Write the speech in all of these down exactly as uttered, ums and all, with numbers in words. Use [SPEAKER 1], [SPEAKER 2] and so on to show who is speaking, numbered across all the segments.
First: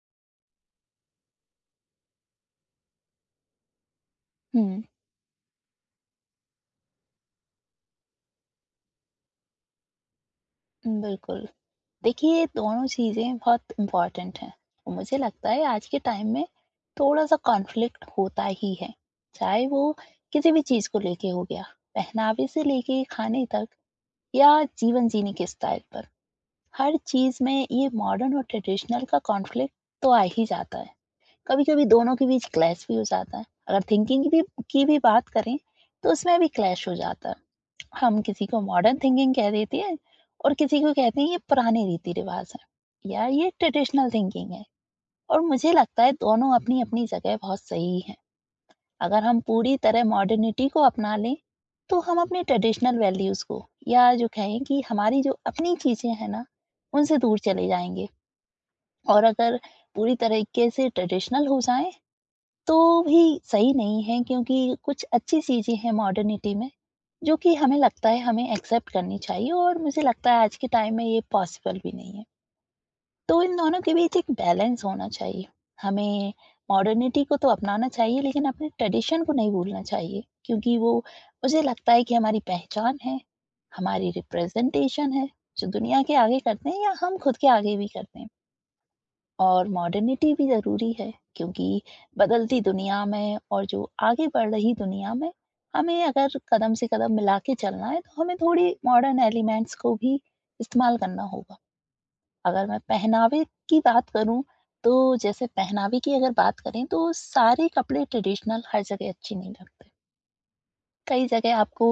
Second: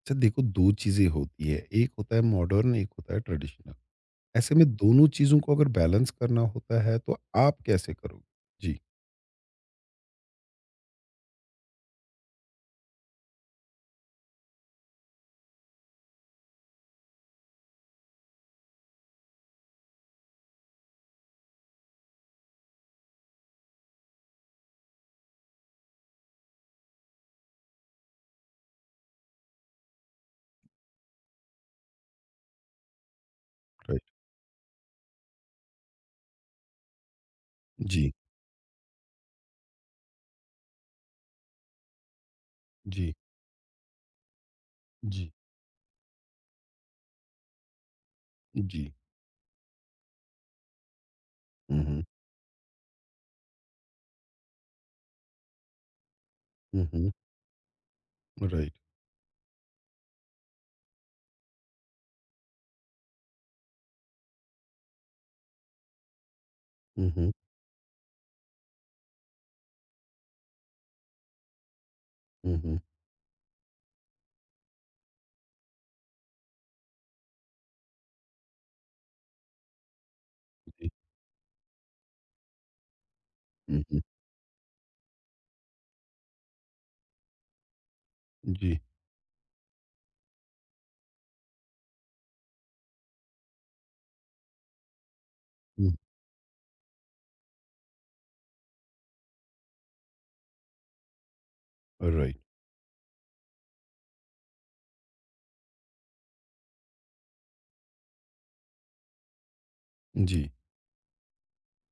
[SPEAKER 1] अच्छा देखो, दो चीजें होती है। एक होता है मॉडर्न, एक होता है ट्रेडिशनल। ऐसे में
[SPEAKER 2] हुँ,
[SPEAKER 1] दोनों चीजों को अगर बैलेंस करना होता है तो आप कैसे करोगे जी?
[SPEAKER 2] बिल्कुल। देखिए, ये दोनों चीज़ें बहुत इम्पोर्टेंट हैं। और मुझे लगता है आज के टाइम में थोड़ा-सा कॉन्फ्लिक्ट होता ही है, चाहे वो किसी भी चीज़ को लेके हो गया, पहनावे से लेके खाने तक या जीवन जीने के स्टाइल पर। हर चीज़ में ये मॉडर्न और ट्रेडिशनल का कॉन्फ्लिक्ट तो आ ही जाता है। कभी-कभी दोनों के बीच क्लैश भी हो जाता है। अगर
[SPEAKER 1] राइट।
[SPEAKER 2] थिंकिंग की भी की भी बात करें, तो उसमें भी क्लैश हो जाता है।
[SPEAKER 1] जी।
[SPEAKER 2] हम किसी को मॉडर्न थिंकिंग कह देते हैं और किसी को कहते हैं ये पुराने रीति रिवाज है
[SPEAKER 1] जी।
[SPEAKER 2] या ये ट्रेडिशनल थिंकिंग है
[SPEAKER 1] जी।
[SPEAKER 2] और मुझे लगता है दोनों अपनी अपनी जगह बहुत सही है।
[SPEAKER 1] जी।
[SPEAKER 2] अगर हम पूरी तरह मॉडर्निटी को अपना लें तो
[SPEAKER 1] हम्म।
[SPEAKER 2] हम अपने ट्रेडिशनल वैल्यूज को या जो कहें कि हमारी जो अपनी चीजें हैं ना
[SPEAKER 1] हम्म।
[SPEAKER 2] उनसे दूर चले जाएंगे।
[SPEAKER 1] राइट।
[SPEAKER 2] और अगर पूरी तरीके से ट्रेडिशनल हो जाएं तो भी सही नहीं है क्योंकि कुछ अच्छी चीज़ें हैं मॉडर्निटी में,
[SPEAKER 1] हम्म।
[SPEAKER 2] जो कि हमें लगता है हमें एक्सेप्ट करनी चाहिए और मुझे लगता है आज के टाइम में ये पॉसिबल भी नहीं है।
[SPEAKER 1] हम्म।
[SPEAKER 2] तो इन दोनों के बीच एक बैलेंस होना चाहिए। हमें मॉडर्निटी को तो अपनाना चाहिए लेकिन अपने ट्रेडिशन को नहीं भूलना चाहिए क्योंकि
[SPEAKER 1] जी।
[SPEAKER 2] वो मुझे लगता है कि हमारी पहचान है,
[SPEAKER 1] हम्म।
[SPEAKER 2] हमारी रिप्रेजेंटेशन है, जो दुनिया के आगे करते हैं या हम खुद के आगे भी करते हैं।
[SPEAKER 1] जी।
[SPEAKER 2] और मॉडर्निटी भी ज़रूरी है क्योंकि बदलती दुनिया में और जो आगे बढ़ रही दुनिया में
[SPEAKER 1] हम्म।
[SPEAKER 2] हमें अगर कदम से कदम मिला के चलना है तो हमें थोड़ी मॉडर्न एलिमेंट्स को भी इस्तेमाल करना होगा।
[SPEAKER 1] राइट।
[SPEAKER 2] अगर मैं पहनावे की बात करूँ, तो जैसे पहनावे की अगर बात करें तो सारे कपड़े ट्रेडिशनल हर जगह अच्छे नहीं लगते।
[SPEAKER 1] जी।
[SPEAKER 2] कई जगह आपको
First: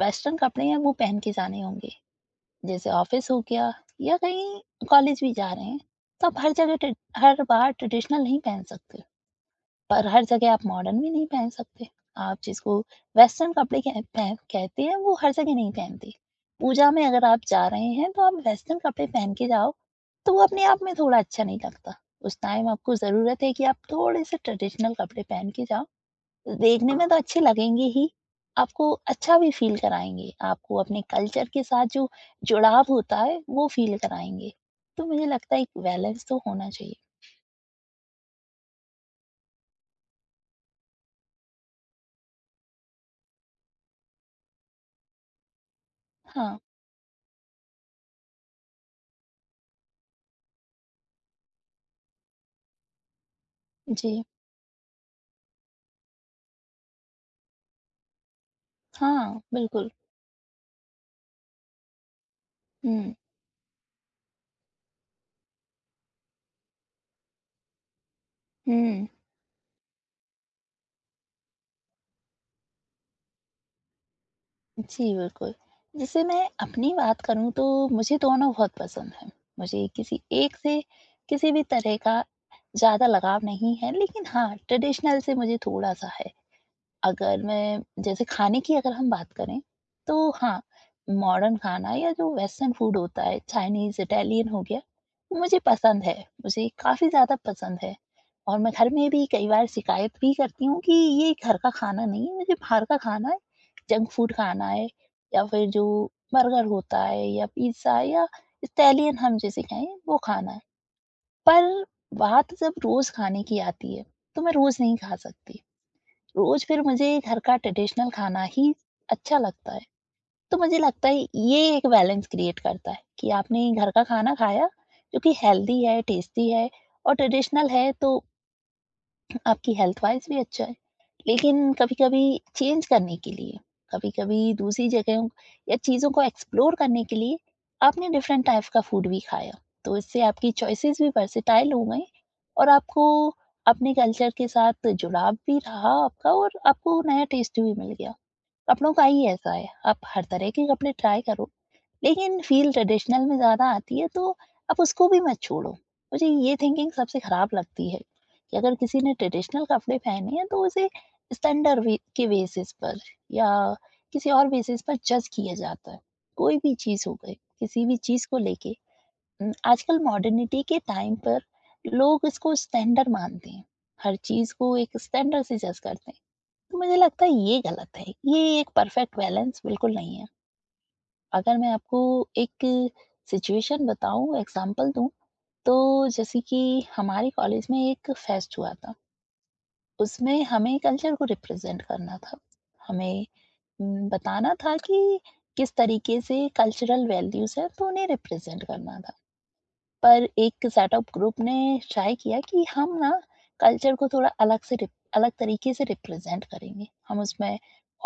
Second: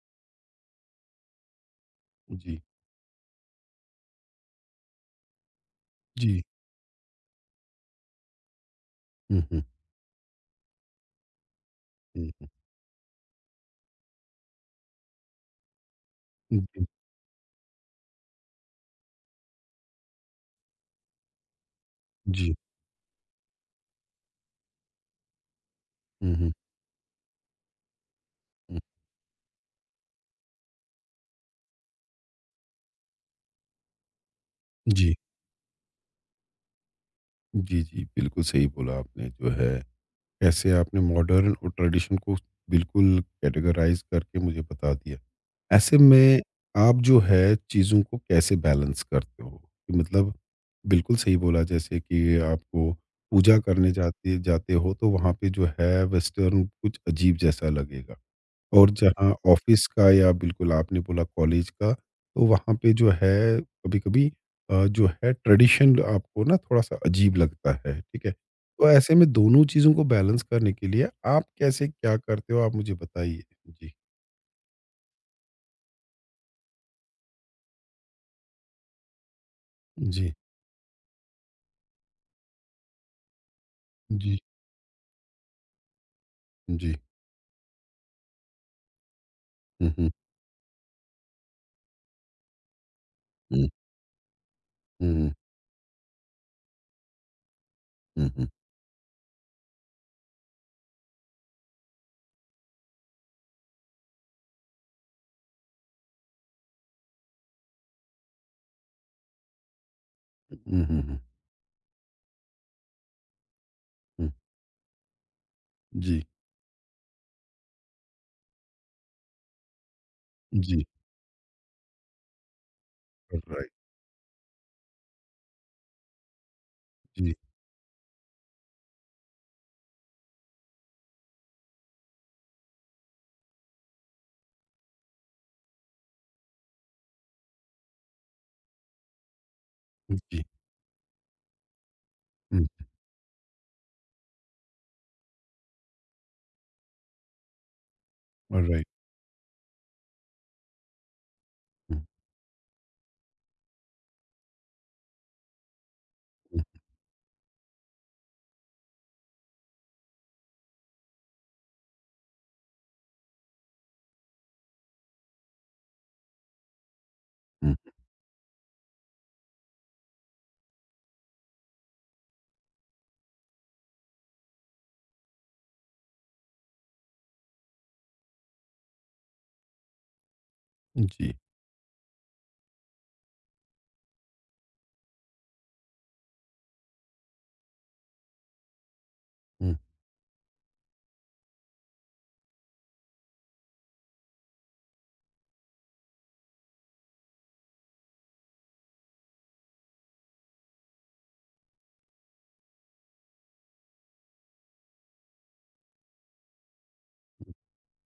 [SPEAKER 2] वेस्टर्न कपड़े हैं वो पहन के जाने होंगे।
[SPEAKER 1] जी।
[SPEAKER 2] जैसे ऑफिस हो गया या कहीं कॉलेज भी जा रहे हैं, तो आप
[SPEAKER 1] जी।
[SPEAKER 2] हर जगह ट्रे- हर बार ट्रेडिशनल नहीं पहन सकते,
[SPEAKER 1] हम्म। हम्म।
[SPEAKER 2] पर हर जगह आप मॉडर्न भी नहीं पहन सकते।
[SPEAKER 1] जी।
[SPEAKER 2] आप जिसको वेस्टर्न कपड़े कह, पह, कहते हैं वो हर जगह नहीं पहनते। पूजा में अगर आप जा रहे हैं तो आप वेस्टर्न कपड़े पहन के जाओ तो वो अपने आप में थोड़ा अच्छा नहीं लगता। उस
[SPEAKER 1] जी।
[SPEAKER 2] टाइम आपको जरूरत है कि आप थोड़े से ट्रेडिशनल कपड़े पहन के जाओ।
[SPEAKER 1] हम्म।
[SPEAKER 2] देखने में तो अच्छे लगेंगे ही, आपको अच्छा भी फ़ील कराएँगे, आपको अपने कल्चर के साथ जो जुड़ाव होता है, वो फ़ील कराएँगे।
[SPEAKER 1] जी।
[SPEAKER 2] तो
[SPEAKER 1] जी।
[SPEAKER 2] मुझे लगता है एक बैलेंस तो होना चाहिए।
[SPEAKER 1] जी। जी, बिल्कुल सही बोला आपने। जो है, कैसे आपने मॉडर्न और ट्रेडिशन को बिल्कुल कैटेगराइज करके मुझे बता दिया। ऐसे में
[SPEAKER 2] हाँ,
[SPEAKER 1] आप, जो है, चीज़ों को कैसे बैलेंस करते हो? कि मतलब, बिल्कुल सही बोला जैसे कि आपको पूजा करने
[SPEAKER 2] जी।
[SPEAKER 1] जाते जाते हो तो वहाँ पे जो है वेस्टर्न कुछ अजीब जैसा लगेगा। और जहाँ
[SPEAKER 2] हाँ,
[SPEAKER 1] ऑफ़िस
[SPEAKER 2] बिल्कुल।
[SPEAKER 1] का या बिल्कुल आपने बोला कॉलेज का, तो वहाँ पे जो
[SPEAKER 2] हुँ,
[SPEAKER 1] है कभी-कभी अ, जो है ट्रेडिशन आपको ना थोड़ा-सा अजीब लगता है, ठीक है? तो
[SPEAKER 2] हुँ।
[SPEAKER 1] ऐसे में दोनों चीज़ों को बैलेंस करने के लिए आप कैसे क्या करते हो, आप मुझे बताइए? जी।
[SPEAKER 2] जी, बिल्कुल। जैसे मैं अपनी बात करूँ तो मुझे दोनों बहुत पसंद हैं। मुझे किसी
[SPEAKER 1] जी।
[SPEAKER 2] एक से किसी भी तरह का ज़्यादा लगाव नहीं है, लेकिन
[SPEAKER 1] जी।
[SPEAKER 2] हाँ, ट्रेडिशनल से मुझे थोड़ा-सा है।
[SPEAKER 1] जी।
[SPEAKER 2] अगर मैं जैसे खाने की अगर हम बात करें,
[SPEAKER 1] हुँ। हुँ।
[SPEAKER 2] तो हाँ, मॉडर्न खाना या जो वेस्टर्न फूड होता है,
[SPEAKER 1] हुँ।
[SPEAKER 2] चाइनीज़, इटालियन हो गया,
[SPEAKER 1] हुँ।
[SPEAKER 2] वो मुझे पसंद है। मुझे काफ़ी ज़्यादा पसंद है
[SPEAKER 1] हुँ। हुँ।
[SPEAKER 2] और मैं घर में भी कई बार शिकायत भी करती हूँ कि ये घर का खाना नहीं है, मुझे बाहर का खाना है, जंक फूड खाना है या फिर जो बर्गर होता है या पिज़्ज़ा या इटालियन हम जिसे कहें, वो खाना है।
[SPEAKER 1] हुँ। हुँ। हुँ।
[SPEAKER 2] पर बात जब रोज़ खाने की आती है,
[SPEAKER 1] हुँ।
[SPEAKER 2] तो मैं रोज़ नहीं खा सकती।
[SPEAKER 1] जी।
[SPEAKER 2] रोज फिर मुझे घर का ट्रेडिशनल खाना ही अच्छा लगता है। तो मुझे
[SPEAKER 1] जी।
[SPEAKER 2] लगता है ये एक बैलेंस क्रिएट करता है कि आपने
[SPEAKER 1] राइट।
[SPEAKER 2] घर का खाना खाया जो कि हेल्दी है, टेस्टी है और
[SPEAKER 1] जी।
[SPEAKER 2] ट्रेडिशनल है, तो आपकी हेल्थ वाइज़ भी अच्छा है। लेकिन कभी-कभी चेंज करने के लिए, कभी-कभी दूसरी जगहों या चीज़ों को एक्सप्लोर करने के लिए आपने डिफरेंट टाइप का फूड भी खाया। तो इससे
[SPEAKER 1] जी।
[SPEAKER 2] आपकी चॉइसेस भी वर्सेटाइल हो गईं
[SPEAKER 1] हुँ।
[SPEAKER 2] और आपको अपने कल्चर के साथ जुड़ाव भी रहा आपका और आपको नया टेस्ट भी मिल गया।
[SPEAKER 1] राइट।
[SPEAKER 2] कपड़ों का ही ऐसा है, आप हर तरह के कपड़े ट्राई करो,
[SPEAKER 1] हुँ।
[SPEAKER 2] लेकिन फ़ील ट्रेडिशनल में ज़्यादा आती है तो आप उसको भी मत छोड़ो। मुझे ये
[SPEAKER 1] हुँ।
[SPEAKER 2] थिंकिंग सबसे ख़राब लगती है कि अगर किसी ने ट्रेडिशनल कपड़े पहने हैं तो उसे स्टैंडर्ड वे के बेसिस पर या किसी और बेसिस पर जज किया जाता है। कोई भी चीज़ हो गई, किसी भी चीज़ को लेके, उम, आजकल मॉडर्निटी के टाइम पर लोग इसको स्टैंडर्ड मानते हैं। हर चीज़ को एक स्टैंडर्ड से जज करते हैं। तो मुझे लगता है ये गलत है। ये एक परफेक्ट बैलेंस बिल्कुल नहीं है।
[SPEAKER 1] हुँ। जी।
[SPEAKER 2] अगर मैं आपको एक सिचुएशन बताऊँ, एग्ज़ाम्पल दूँ, तो जैसे कि हमारे कॉलेज में एक फेस्ट हुआ था।
[SPEAKER 1] हुँ।
[SPEAKER 2] उसमें हमें कल्चर को रिप्रेज़ेंट करना था। हमें उम, बताना था कि किस तरीके से कल्चरल वैल्यूज़ हैं, तो उन्हें रिप्रेज़ेंट करना था। पर एक सेटअप ग्रुप ने ट्राई किया कि हम ना कल्चर को थोड़ा अलग से रिप- अलग तरीके से रिप्रेजेंट करेंगे। हम उसमें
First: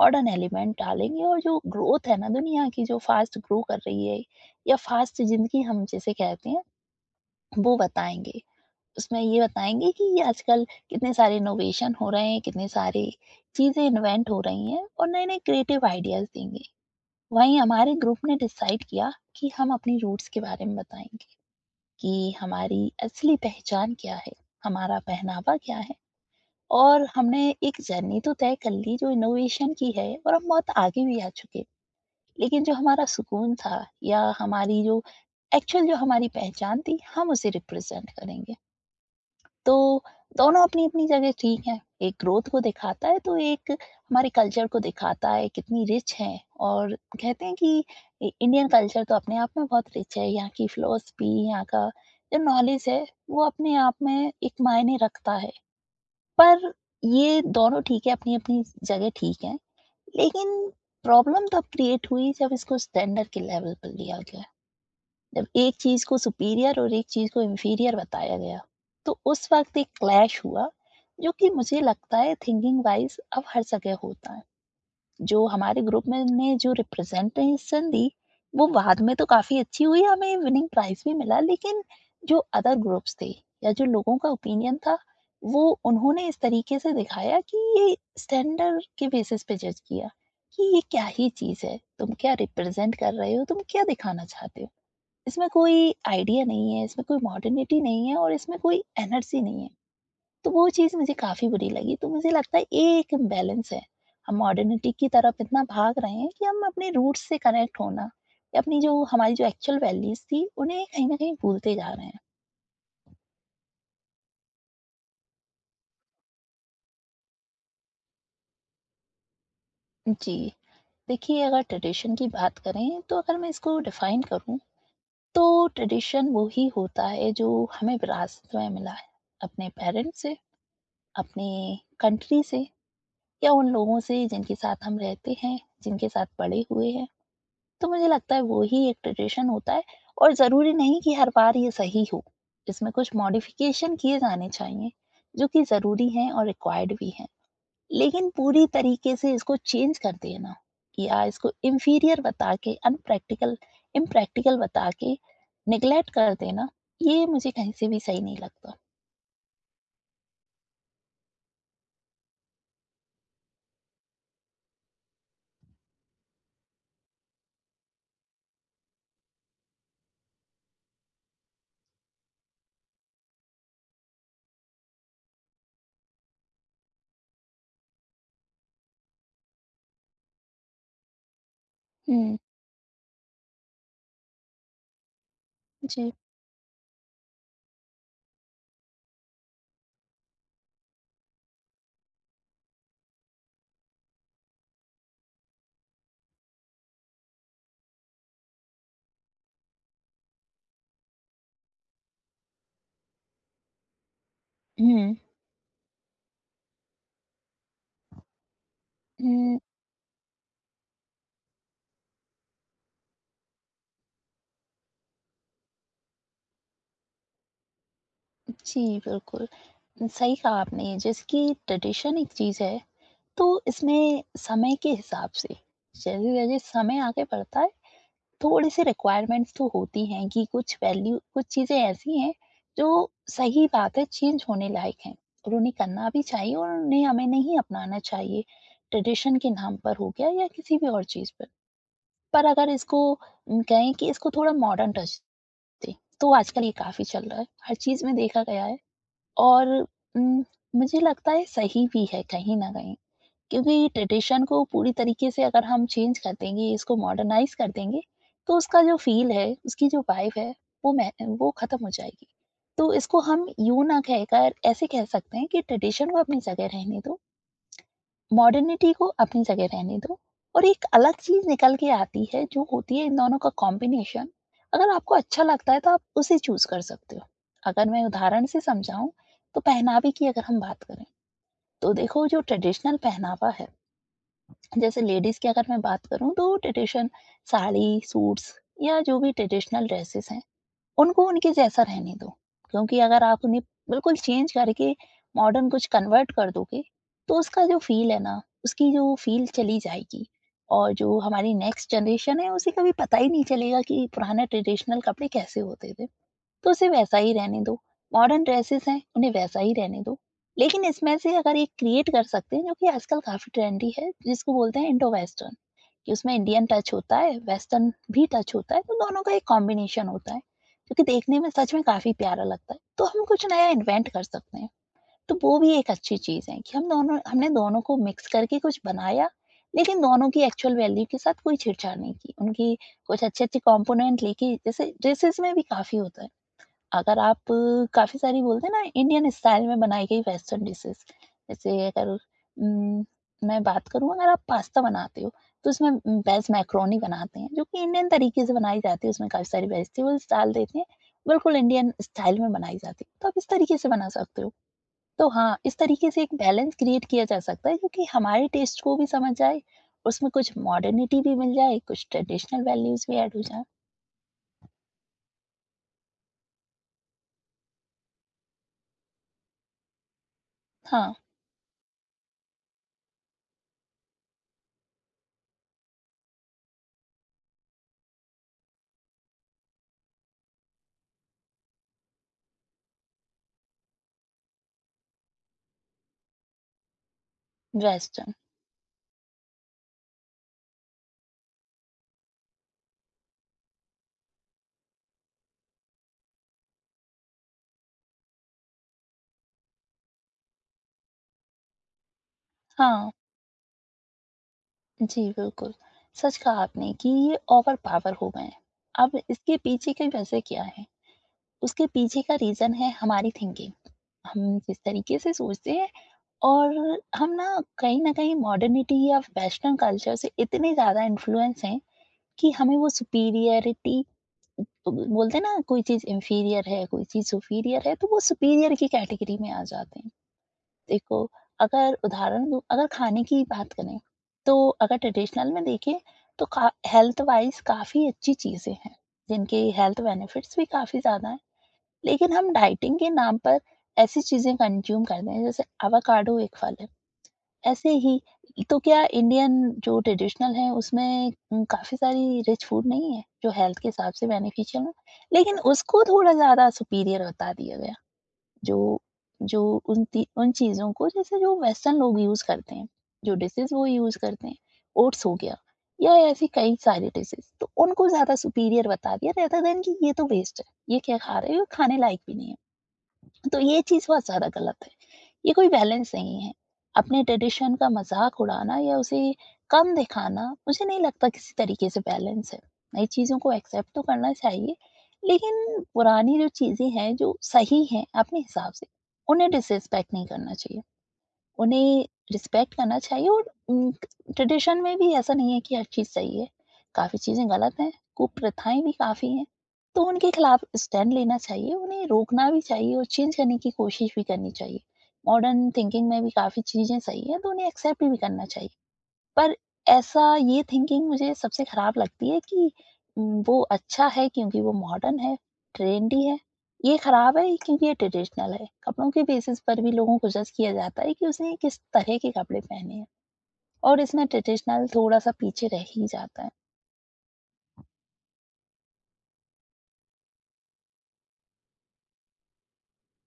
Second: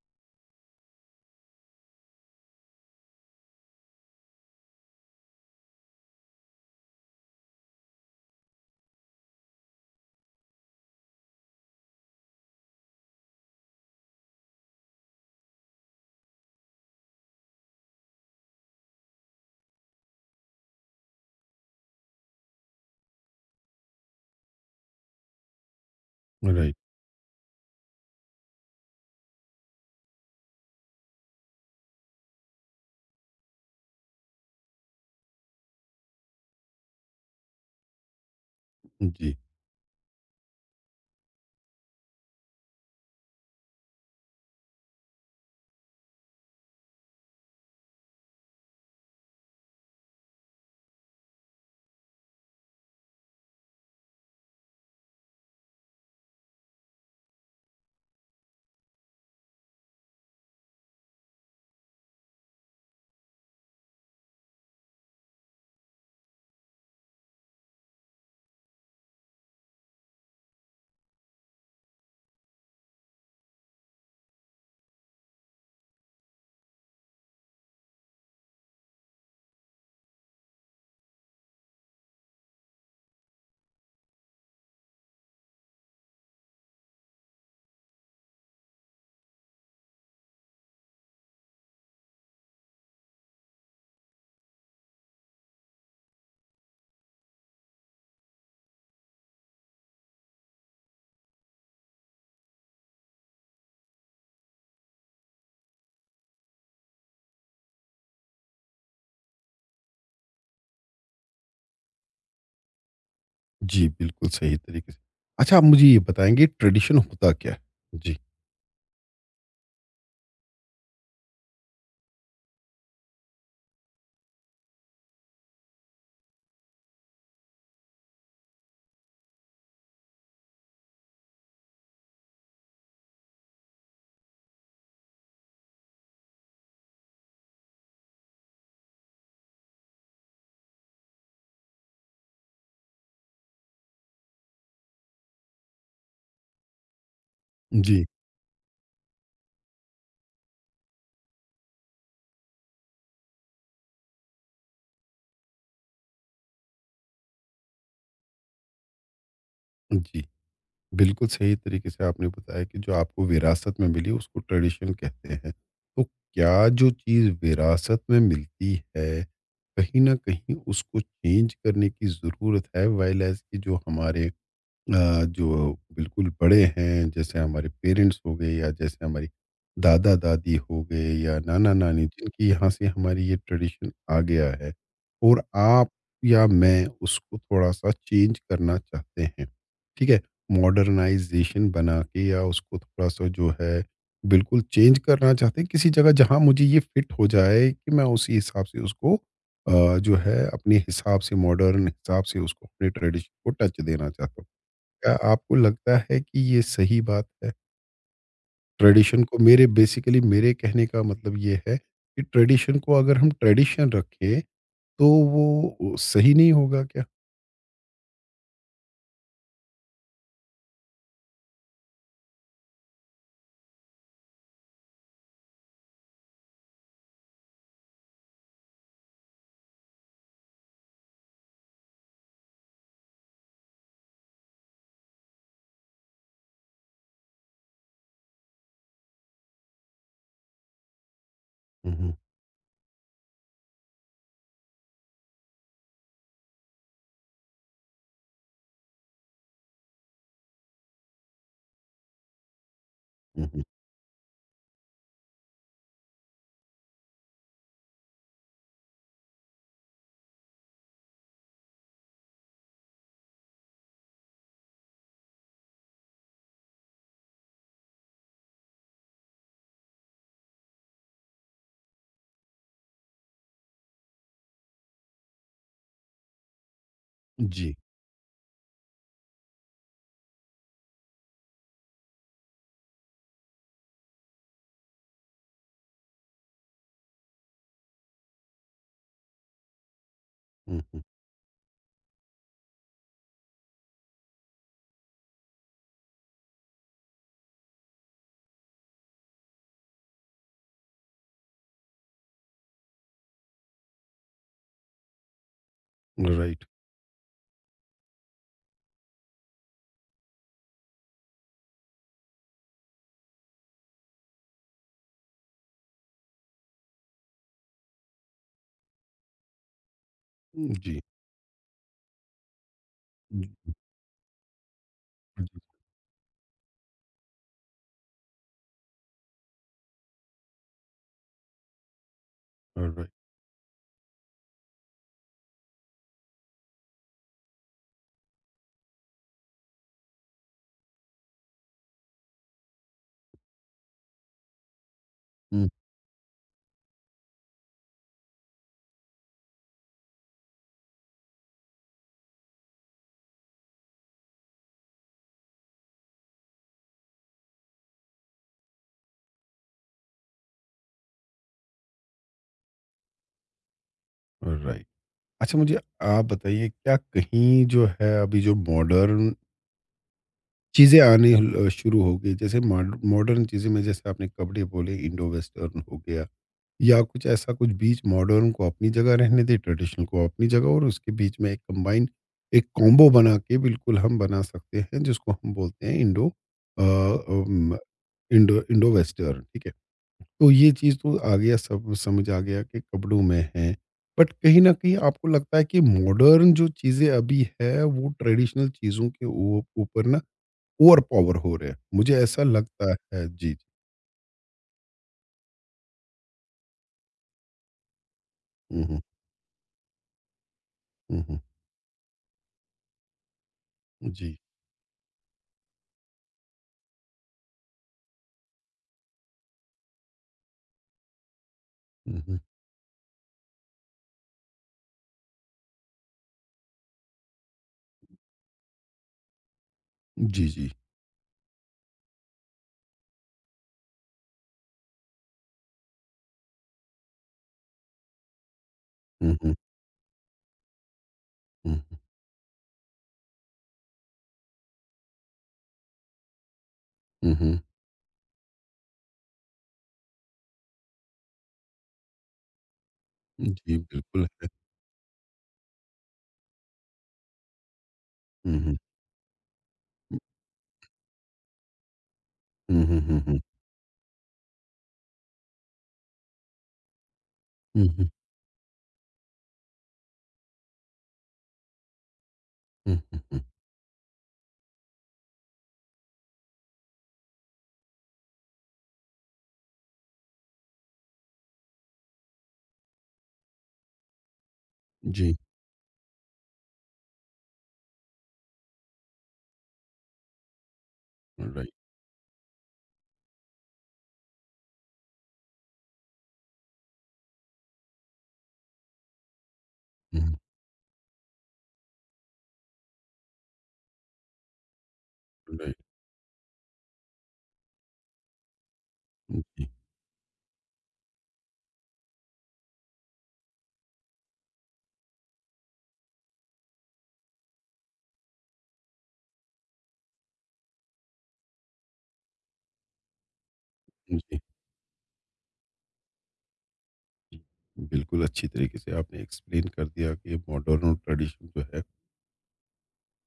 [SPEAKER 2] मॉडर्न एलिमेंट डालेंगे और जो ग्रोथ है ना दुनिया की जो फास्ट ग्रो कर रही है या फास्ट जिंदगी हम जिसे कहते हैं वो बताएंगे। उसमें ये बताएंगे कि ये आजकल कितने सारे इनोवेशन हो रहे हैं, कितने सारे चीजें इन्वेंट हो रही हैं और नए नए क्रिएटिव आइडियाज देंगे। वहीं हमारे ग्रुप ने डिसाइड किया कि हम अपनी रूट्स के बारे में बताएंगे कि हमारी असली पहचान क्या है, हमारा पहनावा क्या है,
[SPEAKER 1] राइट।
[SPEAKER 2] और हमने एक जर्नी तो तय कर ली जो इनोवेशन की है और हम बहुत आगे भी आ चुके। लेकिन जो हमारा सुकून था या हमारी जो एक्चुअल जो हमारी पहचान थी, हम उसे रिप्रेज़ेंट करेंगे।
[SPEAKER 1] जी।
[SPEAKER 2] तो दोनों अपनी-अपनी जगह ठीक हैं। एक ग्रोथ को दिखाता है, तो एक हमारे कल्चर को दिखाता है, कितनी रिच है, और कहते हैं कि इ इंडियन कल्चर तो अपने आप में बहुत रिच है। यहाँ की फिलॉसफी, यहाँ का जो नॉलेज है, वो अपने आप में एक मायने रखता है। पर ये दोनों ठीक है, अपनी-अपनी जगह ठीक है। लेकिन प्रॉब्लम तब क्रिएट हुई, जब इसको स्टैंडर्ड के लेवल पर लिया गया। जब एक चीज़ को सुपीरियर और एक चीज़ को इंफीरियर बताया गया, तो उस वक़्त एक क्लैश हुआ जो कि मुझे लगता है थिंकिंग वाइज़ अब हर जगह होता है। जो हमारे ग्रुप में ने जो रिप्रेजेंटेशन दी वो बाद में तो काफ़ी अच्छी हुई, हमें विनिंग प्राइज़ भी मिला, लेकिन जो अदर ग्रुप्स थे या जो लोगों का ओपिनियन था वो उन्होंने इस तरीके से दिखाया कि ये स्टैंडर्ड के बेसिस पे जज किया कि ये क्या ही चीज़ है? तुम क्या रिप्रेजेंट कर रहे हो? तुम क्या दिखाना चाहते हो? इसमें कोई आइडिया नहीं है, इसमें कोई मॉडर्निटी नहीं है और इसमें कोई एनर्जी नहीं है। तो वो चीज़ मुझे काफ़ी बुरी लगी। तो मुझे लगता है ये एक इम्बैलेंस है। हम मॉडर्निटी की तरफ इतना भाग रहे हैं कि हम अपने रूट्स से कनेक्ट होना या अपनी जो हमारी जो एक्चुअल वैल्यूज़ थी, उन्हें कहीं न कहीं भूलते जा रहे हैं।
[SPEAKER 1] जी, बिल्कुल सही तरीके से। अच्छा, आप मुझे ये बताएँगे ट्रेडिशन होता क्या है? जी।
[SPEAKER 2] जी। देखिए अगर ट्रेडिशन की बात करें तो अगर मैं इसको डिफ़ाइन करूँ तो ट्रेडिशन वो ही होता है जो हमें विरासत में मिला है, अपने पेरेंट्स से, अपने कंट्री से या उन लोगों से जिनके साथ हम रहते हैं, जिनके साथ बड़े हुए हैं। तो मुझे लगता है वो ही एक ट्रेडिशन होता है और ज़रूरी नहीं कि हर बार ये सही हो। इसमें कुछ मॉडिफ़िकेशन किए जाने चाहिए, जो कि ज़रूरी हैं और रिक्वायर्ड भी हैं।
[SPEAKER 1] जी।
[SPEAKER 2] लेकिन पूरी तरीके से इसको चेंज कर देना या इसको इंफीरियर बता के अनप्रैक्टिकल इम्प्रैक्टिकल बता के निग्लेक्ट कर देना, ये मुझे कहीं से भी सही नहीं लगता।
[SPEAKER 1] जी। बिल्कुल सही तरीके से आपने बताया कि जो आपको विरासत में मिली उसको ट्रेडिशन कहते हैं। तो क्या जो चीज़ विरासत में मिलती है, कहीं न कहीं उसको चेंज करने की ज़रूरत है? व्हाइल एज़ कि जो हमारे अ, जो बिल्कुल बड़े हैं, जैसे हमारे पेरेंट्स हो गए या जैसे हमारी दादा-दादी हो गए या नाना-नानी,
[SPEAKER 2] हुँ,
[SPEAKER 1] जिनकी यहाँ से हमारी ये ट्रेडिशन आ गया है और आप
[SPEAKER 2] जी।
[SPEAKER 1] या मैं उसको थोड़ा-सा चेंज करना चाहते हैं, ठीक है? मॉडर्नाइज़ेशन बना के या उसको थोड़ा-सा, जो है, बिल्कुल चेंज करना चाहते हैं किसी जगह जहाँ मुझे ये फिट हो जाए, कि मैं उसी हिसाब से उसको अ, जो है अपने हिसाब से, मॉडर्न हिसाब से उसको अपने ट्रेडिशन को टच देना चाहता हूँ। क्या
[SPEAKER 2] हुँ।
[SPEAKER 1] आपको लगता है कि ये सही बात है? ट्रेडिशन को,
[SPEAKER 2] हुँ।
[SPEAKER 1] मेरे बेसिकली मेरे कहने का मतलब ये है कि ट्रेडिशन को अगर हम ट्रेडिशन रखें, तो वो सही नहीं होगा क्या?
[SPEAKER 2] जी, बिल्कुल। सही कहा आपने जैसे कि ट्रेडिशन एक चीज़ है, तो इसमें समय के हिसाब से जैसे-जैसे समय आगे बढ़ता है, थोड़ी-सी रिक्वायरमेंट्स तो होती हैं कि कुछ वैल्यू कुछ चीज़ें ऐसी हैं, जो सही बात है चेंज होने लायक हैं और उन्हें करना भी चाहिए और उन्हें हमें नहीं अपनाना चाहिए, ट्रेडिशन के नाम पर हो गया या किसी भी और चीज़ पर।
[SPEAKER 1] हुँ। हुँ।
[SPEAKER 2] पर अगर इसको उम, कहें कि इसको थोड़ा मॉडर्न टच दें, तो आजकल ये काफ़ी चल रहा है, हर चीज़ में देखा गया है। और उम, मुझे लगता है सही भी है कहीं न कहीं,
[SPEAKER 1] हुँ। हुँ।
[SPEAKER 2] क्योंकि ट्रेडिशन को पूरी तरीके से अगर हम चेंज कर देंगे, इसको मॉडर्नाइज़ कर देंगे, तो उसका जो फ़ील है, उसकी जो वाइब है, वो मह वो ख़त्म हो जाएगी। तो इसको हम यूँ ना कहकर ऐसे कह सकते हैं कि ट्रेडिशन को अपनी जगह रहने दो, मॉडर्निटी को अपनी जगह रहने दो, और एक अलग चीज निकल के आती है जो होती है इन दोनों का कॉम्बिनेशन। अगर आपको अच्छा लगता है तो आप उसे चूज कर सकते हो।
[SPEAKER 1] जी।
[SPEAKER 2] अगर मैं उदाहरण से समझाऊं तो पहनावे की अगर हम बात करें, तो देखो जो ट्रेडिशनल पहनावा है, जैसे लेडीज की अगर मैं बात करूं तो ट्रेडिशन साड़ी सूट्स या जो भी ट्रेडिशनल ड्रेसेस हैं,
[SPEAKER 1] हुँ। हुँ।
[SPEAKER 2] उनको उनके जैसा रहने दो, क्योंकि अगर आप उन्हें बिल्कुल चेंज करके मॉडर्न कुछ कन्वर्ट कर दोगे तो उसका जो फील है ना उसकी जो फील चली जाएगी, और जो हमारी नेक्स्ट जनरेशन है उसे कभी पता ही नहीं चलेगा कि पुराने ट्रेडिशनल कपड़े कैसे होते थे
[SPEAKER 1] राइट।
[SPEAKER 2] तो उसे वैसा ही रहने दो। मॉडर्न ड्रेसेज़ हैं, उन्हें वैसा ही रहने दो। लेकिन इसमें से अगर एक क्रिएट कर सकते हैं, जो कि आजकल काफ़ी ट्रेंडी है, जिसको बोलते हैं इंडो वेस्टर्न, कि उसमें इंडियन टच होता है, वेस्टर्न भी टच होता है, तो दोनों का एक कॉम्बिनेशन होता है, जो
[SPEAKER 1] जी।
[SPEAKER 2] कि देखने में सच में काफ़ी प्यारा लगता है। तो हम कुछ
[SPEAKER 1] जी।
[SPEAKER 2] नया इन्वेंट कर सकते हैं। तो वो
[SPEAKER 1] जी।
[SPEAKER 2] भी एक अच्छी चीज़ है कि हम दोनों हमने दोनों को मिक्स करके कुछ बनाया, लेकिन दोनों की एक्चुअल वैल्यू के साथ कोई छेड़छाड़ नहीं की। उनकी
[SPEAKER 1] ऑलराइट।
[SPEAKER 2] कुछ अच्छे-अच्छे कंपोनेंट लेके जैसे ड्रेसेज़ में भी काफ़ी होता है। अगर आप काफ़ी सारी बोलते हैं ना इंडियन स्टाइल में बनाई गई वेस्टर्न डिशेज़, जैसे अगर उम, मैं बात करूँ अगर आप पास्ता बनाते हो,
[SPEAKER 1] हुँ।
[SPEAKER 2] तो उसमें वेज मैक्रोनी बनाते हैं, जो कि इंडियन तरीके से बनाई जाती है, उसमें काफ़ी सारी वेजिटेबल्स डाल देते हैं, बिल्कुल इंडियन स्टाइल में बनाई जाती है, तो आप इस तरीके से बना सकते हो। तो हाँ, इस तरीके से एक बैलेंस क्रिएट किया जा सकता है क्योंकि हमारे टेस्ट को भी समझ जाए, उसमें कुछ मॉडर्निटी भी मिल जाए, कुछ ट्रेडिशनल वैल्यूज़ भी ऐड हो जाएँ।
[SPEAKER 1] ऑलराइट। अच्छा मुझे आप बताइए, क्या कहीं जो है अभी जो मॉडर्न चीज़ें
[SPEAKER 2] हाँ,
[SPEAKER 1] आनी ल शुरू हो गई, जैसे मॉड मॉडर्न चीज़ें में जैसे आपने कपड़े बोले इंडो वेस्टर्न हो गया। या कुछ ऐसा कुछ बीच, मॉडर्न को अपनी जगह रहने दे, ट्रेडिशनल को अपनी जगह, और उसके बीच में एक कंबाइन, एक कॉम्बो बना के बिल्कुल हम बना सकते हैं, जिसको हम बोलते हैं Indo uh, um,
[SPEAKER 2] western.
[SPEAKER 1] Indo Indo western, ठीक है। तो ये चीज़ तो आ गया, सब समझ आ गया कि कपड़ों में है। बट कहीं न कहीं आपको लगता है कि मॉडर्न जो चीज़ें अभी है वो ट्रेडिशनल चीज़ों के ऊ ऊपर ना ओवर पावर हो रहे हैं। मुझे ऐसा लगता
[SPEAKER 2] हाँ।
[SPEAKER 1] है। जी।
[SPEAKER 2] जी बिल्कुल, सच कहा आपने कि ये ओवर पावर हो गए हैं।
[SPEAKER 1] हुँ। हुँ।
[SPEAKER 2] अब इसके पीछे की वजह क्या है?
[SPEAKER 1] हुँ। हुँ।
[SPEAKER 2] उसके पीछे का रीज़न है हमारी थिंकिंग।
[SPEAKER 1] जी।
[SPEAKER 2] हम जिस तरीके से सोचते हैं और हम ना कहीं न कहीं मॉडर्निटी या वेस्टर्न कल्चर से इतने ज़्यादा इन्फ्लुएंस हैं
[SPEAKER 1] हुँ। हुँ।
[SPEAKER 2] कि हमें वो सुपीरियरिटी बोलते हैं ना कोई चीज़ इंफीरियर है, कोई चीज़ सुपीरियर है, तो वो सुपीरियर की कैटेगरी में आ जाते हैं।
[SPEAKER 1] जी। जी।
[SPEAKER 2] देखो, अगर उदाहरण दूँ अगर खाने की बात करें, तो अगर ट्रेडिशनल में देखें, तो का हेल्थ वाइज़ काफ़ी अच्छी चीज़ें हैं,
[SPEAKER 1] हुँ। हुँ।
[SPEAKER 2] जिनके हेल्थ बेनिफिट्स भी काफ़ी ज़्यादा हैं।
[SPEAKER 1] हुँ।
[SPEAKER 2] लेकिन हम डाइटिंग के नाम पर ऐसी चीज़ें कंज़्यूम करते हैं, जैसे एवोकाडो एक फल है।
[SPEAKER 1] हुँ। हुँ।
[SPEAKER 2] ऐसे ही तो क्या इंडियन जो ट्रेडिशनल है, उसमें उम, काफ़ी सारी रिच फूड नहीं है, जो हेल्थ
[SPEAKER 1] जी,
[SPEAKER 2] के हिसाब से
[SPEAKER 1] बिल्कुल।
[SPEAKER 2] बेनिफिशियल हो? लेकिन उसको थोड़ा ज़्यादा सुपीरियर बता दिया गया है।
[SPEAKER 1] हुँ। हुँ।
[SPEAKER 2] जो जो उन ती उन चीज़ों को जैसे जो वेस्टर्न लोग यूज़ करते
[SPEAKER 1] हुँ।
[SPEAKER 2] हैं,
[SPEAKER 1] हुँ। हुँ।
[SPEAKER 2] जो
[SPEAKER 1] हुँ।
[SPEAKER 2] डिशेज़ वो यूज़ करते हैं, ओट्स हो गया या ऐसी कई सारी डिशेज़, तो
[SPEAKER 1] हुँ।
[SPEAKER 2] उनको
[SPEAKER 1] हुँ।
[SPEAKER 2] ज़्यादा सुपीरियर बता दिया रेदर देन कि ये तो वेस्ट है, ये क्या खा रहे हो, ये खाने लायक भी नहीं है।
[SPEAKER 1] हुँ। हुँ। हुँ।
[SPEAKER 2] तो ये चीज़ बहुत ज़्यादा गलत है। ये कोई बैलेंस नहीं है। अपने ट्रेडिशन का मज़ाक उड़ाना या उसे कम दिखाना मुझे नहीं लगता किसी तरीके से बैलेंस है। नई चीज़ों को एक्सेप्ट तो करना चाहिए,
[SPEAKER 1] जी,
[SPEAKER 2] लेकिन पुरानी जो चीज़ें हैं, जो सही हैं अपने हिसाब से, उन्हें डिसरिस्पेक्ट नहीं करना चाहिए।
[SPEAKER 1] राइट।
[SPEAKER 2] उन्हें रिस्पेक्ट करना चाहिए और उम, ट्रेडिशन में भी ऐसा नहीं है कि हर चीज़ सही है। काफ़ी चीज़ें गलत हैं, कुप्रथाएँ भी काफ़ी हैं, तो
[SPEAKER 1] हुँ,
[SPEAKER 2] उनके खिलाफ स्टैंड लेना चाहिए, उन्हें रोकना भी चाहिए और चेंज करने की कोशिश भी करनी चाहिए। Modern
[SPEAKER 1] right.
[SPEAKER 2] थिंकिंग में भी काफ़ी चीज़ें सही हैं, तो उन्हें एक्सेप्ट भी करना चाहिए। पर
[SPEAKER 1] जी।
[SPEAKER 2] ऐसा ये थिंकिंग मुझे सबसे खराब लगती है कि उम, वो अच्छा है क्योंकि वो मॉडर्न है, ट्रेंडी है। ये खराब है क्योंकि ये ट्रेडिशनल है। कपड़ों के बेसिस पर भी लोगों को जज किया जाता है कि उसने किस तरह के कपड़े पहने हैं और
[SPEAKER 1] जी।
[SPEAKER 2] इसमें
[SPEAKER 1] जी।
[SPEAKER 2] ट्रेडिशनल थोड़ा-सा पीछे रह ही जाता है।
[SPEAKER 1] बिल्कुल अच्छी तरीके से आपने एक्सप्लेन कर दिया कि मॉडर्न और ट्रेडिशन जो है,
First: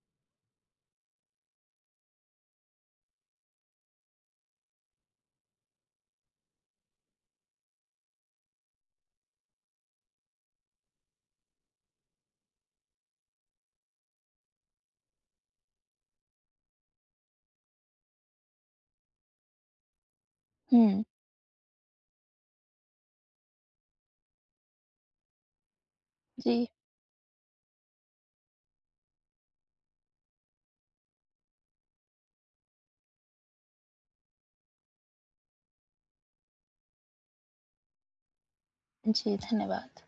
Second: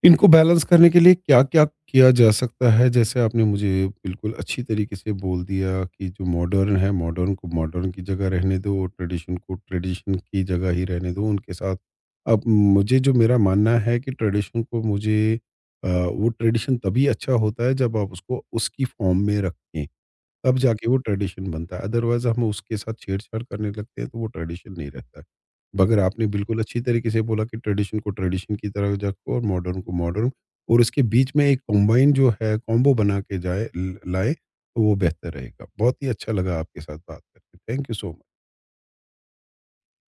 [SPEAKER 1] इनको बैलेंस करने के लिए क्या-क्या किया जा सकता है। जैसे आपने मुझे बिल्कुल अच्छी तरीके से बोल दिया कि जो मॉडर्न है, मॉडर्न को मॉडर्न की जगह रहने दो और ट्रेडिशन को ट्रेडिशन की जगह ही रहने दो, उनके साथ। अब मुझे, जो मेरा मानना है कि ट्रेडिशन को मुझे अ, वो ट्रेडिशन तभी अच्छा होता है जब आप उसको उसकी फ़ॉर्म में रखें। तब जाके वो
[SPEAKER 2] हुँ।
[SPEAKER 1] ट्रेडिशन बनता है, अदरवाइज हम उसके साथ छेड़छाड़ करने लगते हैं तो वो ट्रेडिशन नहीं रहता है। मगर आपने बिल्कुल
[SPEAKER 2] जी।
[SPEAKER 1] अच्छी तरीके से बोला कि ट्रेडिशन को ट्रेडिशन की तरह रखो और मॉडर्न को मॉडर्न, और इसके बीच में एक कॉम्बाइन जो है, कॉम्बो बना के जाए, ल- लाए, तो वो बेहतर रहेगा। बहुत ही अच्छा लगा आपके साथ बात करके। Thank you so much.
[SPEAKER 2] जी, धन्यवाद।